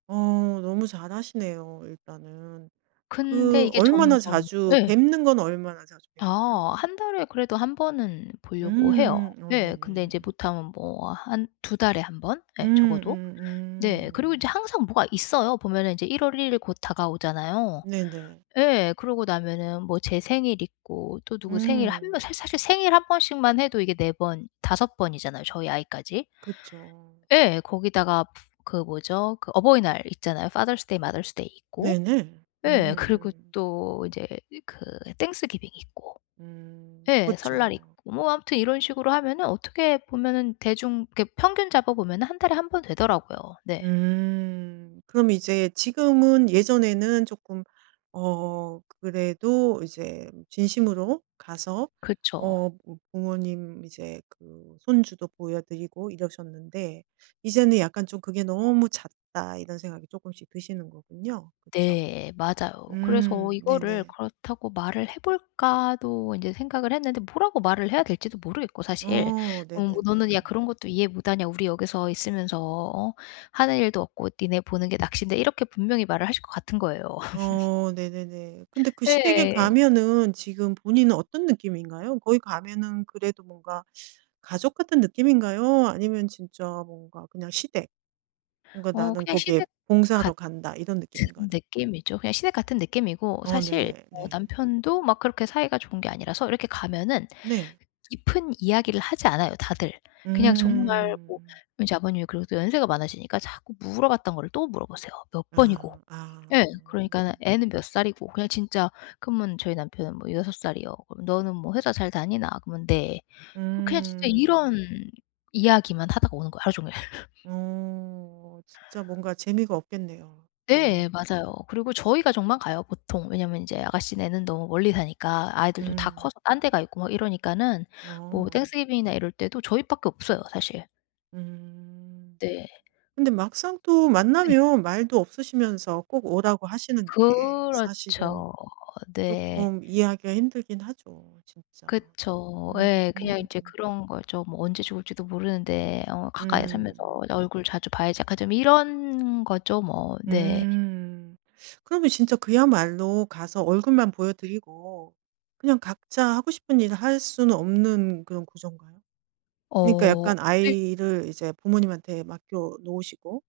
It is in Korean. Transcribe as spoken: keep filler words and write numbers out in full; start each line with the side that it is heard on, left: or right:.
right: 어 너무 잘하시네요 일단은.
left: 근데
right: 그
left: 이게
right: 얼마나
left: 점점
right: 자주
left: 예.
right: 뵙는 건 얼마나 자주 뵙나요?
left: 아 한 달에 그래도 한 번은 보려고 해요.
right: 음음 어
left: 예, 근데 인제
right: 네네.
left: 못하면 뭐 한 두 달에 한 번
right: 음
left: 예. 적어도.
right: 음
left: 네. 그리고 인제
right: 음.
left: 항상 뭐가 있어요. 보면은 이제 일 월 일 일 곧 다가오잖아요.
right: 네네.
left: 예, 그러고 나면은 뭐 제 생일 있고 또 누구 생일 한 명
right: 음.
left: 사 사실 생일 한 번씩만 해도 이게 네 번, 다섯 번이잖아요 저희 아이까지.
right: 그쵸.
left: 예, 거기다가 그 뭐죠? 그 어버이날 있잖아요. Father's Day, Mother's Day 있고
right: 네. 네. 음
left: 예. 그리고
right: 음.
left: 또 이제 그 Thanksgiving 있고
right: 음
left: 예 설날 있고.
right: 그쵸.
left: 뭐 아무튼 이런 식으로 하면은 어떻게 보면은 대중 이렇게 평균 잡아 보면은 한 달에 한 번 되더라고요. 네.
right: 음 그럼 이제 지금은 예전에는 쪼끔 어 그래도 이제 진심으로 가서
left: 그쵸.
right: 어 뭐 부모님 이제 그 손주도 보여드리고 이러셨는데 이제는 약간 좀 '그게 너무 잦다.' 이런 생각이 쪼끔씩 드시는 거군요. 그쵸.
left: 네 맞아요. 그래서
right: 음
left: 이거를
right: 네네.
left: 그렇다고 말을 해볼까도 인제 생각을 했는데 뭐라고 말을 해야 될지도 모르겠고 사실.
right: 어
left: 어 뭐 너는 야
right: 네네네.
left: 그런 것도 이해 못하냐 우리 여기서 있으면서 어 하는 일도 없고 니네 보는 게 낙신데 이렇게 분명히 말을 하실 것 같은 거예요.
right: 어 네네네. 근데 그 시댁에
left: 예.
right: 가면은 지금 본인은 어떤 느낌인가요? 거기 가면은 그래도 뭔가 가족 같은 느낌인가요? 아니면 진짜 뭔가 그냥 시댁. 뭔가
left: 어
right: '나는
left: 그냥
right: 거기에
left: 시댁
right: 봉사하러
left: 같은
right: 간다.' 이런 느낌인가요?
left: 느낌이죠. 그냥 시댁 같은 느낌이고
right: 어
left: 사실
right: 네
left: 뭐
right: 네.
left: 남편도 막 그렇게 사이가 좋은 게 아니라서 이렇게 가면은
right: 네.
left: 깊은 이야기를 하지 않아요 다들. 그냥 정말
right: 음.
left: 뭐 인제 아버님이 그리고 또 연세가 많아지니까 자꾸 물어봤던 거를 또 물어보세요. 몇 번이고.
right: 아 아.
left: 예. 그러니까는 애는 몇 살이고? 그냥 진짜 그러면 저희 남편은 뭐 여섯 살이요 그러면 너는 뭐 회사 잘 다니나? 그러면 "네." 그 그냥 진짜 이런
right: 음.
left: 이야기만 하다가 오는 거예요 하루 종일.
right: 어 진짜 뭔가 재미가 없겠네요.
left: 네
right: 너무.
left: 맞아요. 그리고 저희 가족만 가요 보통. 왜냐하면 인제 아가씨네는 너무 멀리 사니까 아이들도 다
right: 음.
left: 커서 딴 데 가 있고 막 이러니까는 뭐
right: 어.
left: Thanksgiving이나 이럴 때도 저희 밖에 없어요 사실.
right: 음
left: 네.
right: 근데 막상 또
left: 네.
right: 만나면 말도 없으시면서 꼭 오라고 하시는 게 사실은
left: 그렇죠. 네.
right: 쪼끔 이해하기가 힘들긴 하죠. 진짜.
left: 그쵸.
right: 음.
left: 예. 그냥 인제 그런 거죠. 뭐 언제 죽을지도 모르는데 어 가까이 살면서
right: 음.
left: 어 얼굴 자주 봐야지 약간 좀 이런 거죠. 뭐 네.
right: 음. 그러면 진짜 그야말로 가서 얼굴만 보여드리고 그냥 각자 하고 싶은 일을 할 수는 없는 그런 구조인가요? 그러니까
left: 어.
right: 약간
left: 네.
right: 아이를 이제 부모님한테 맡겨 놓으시고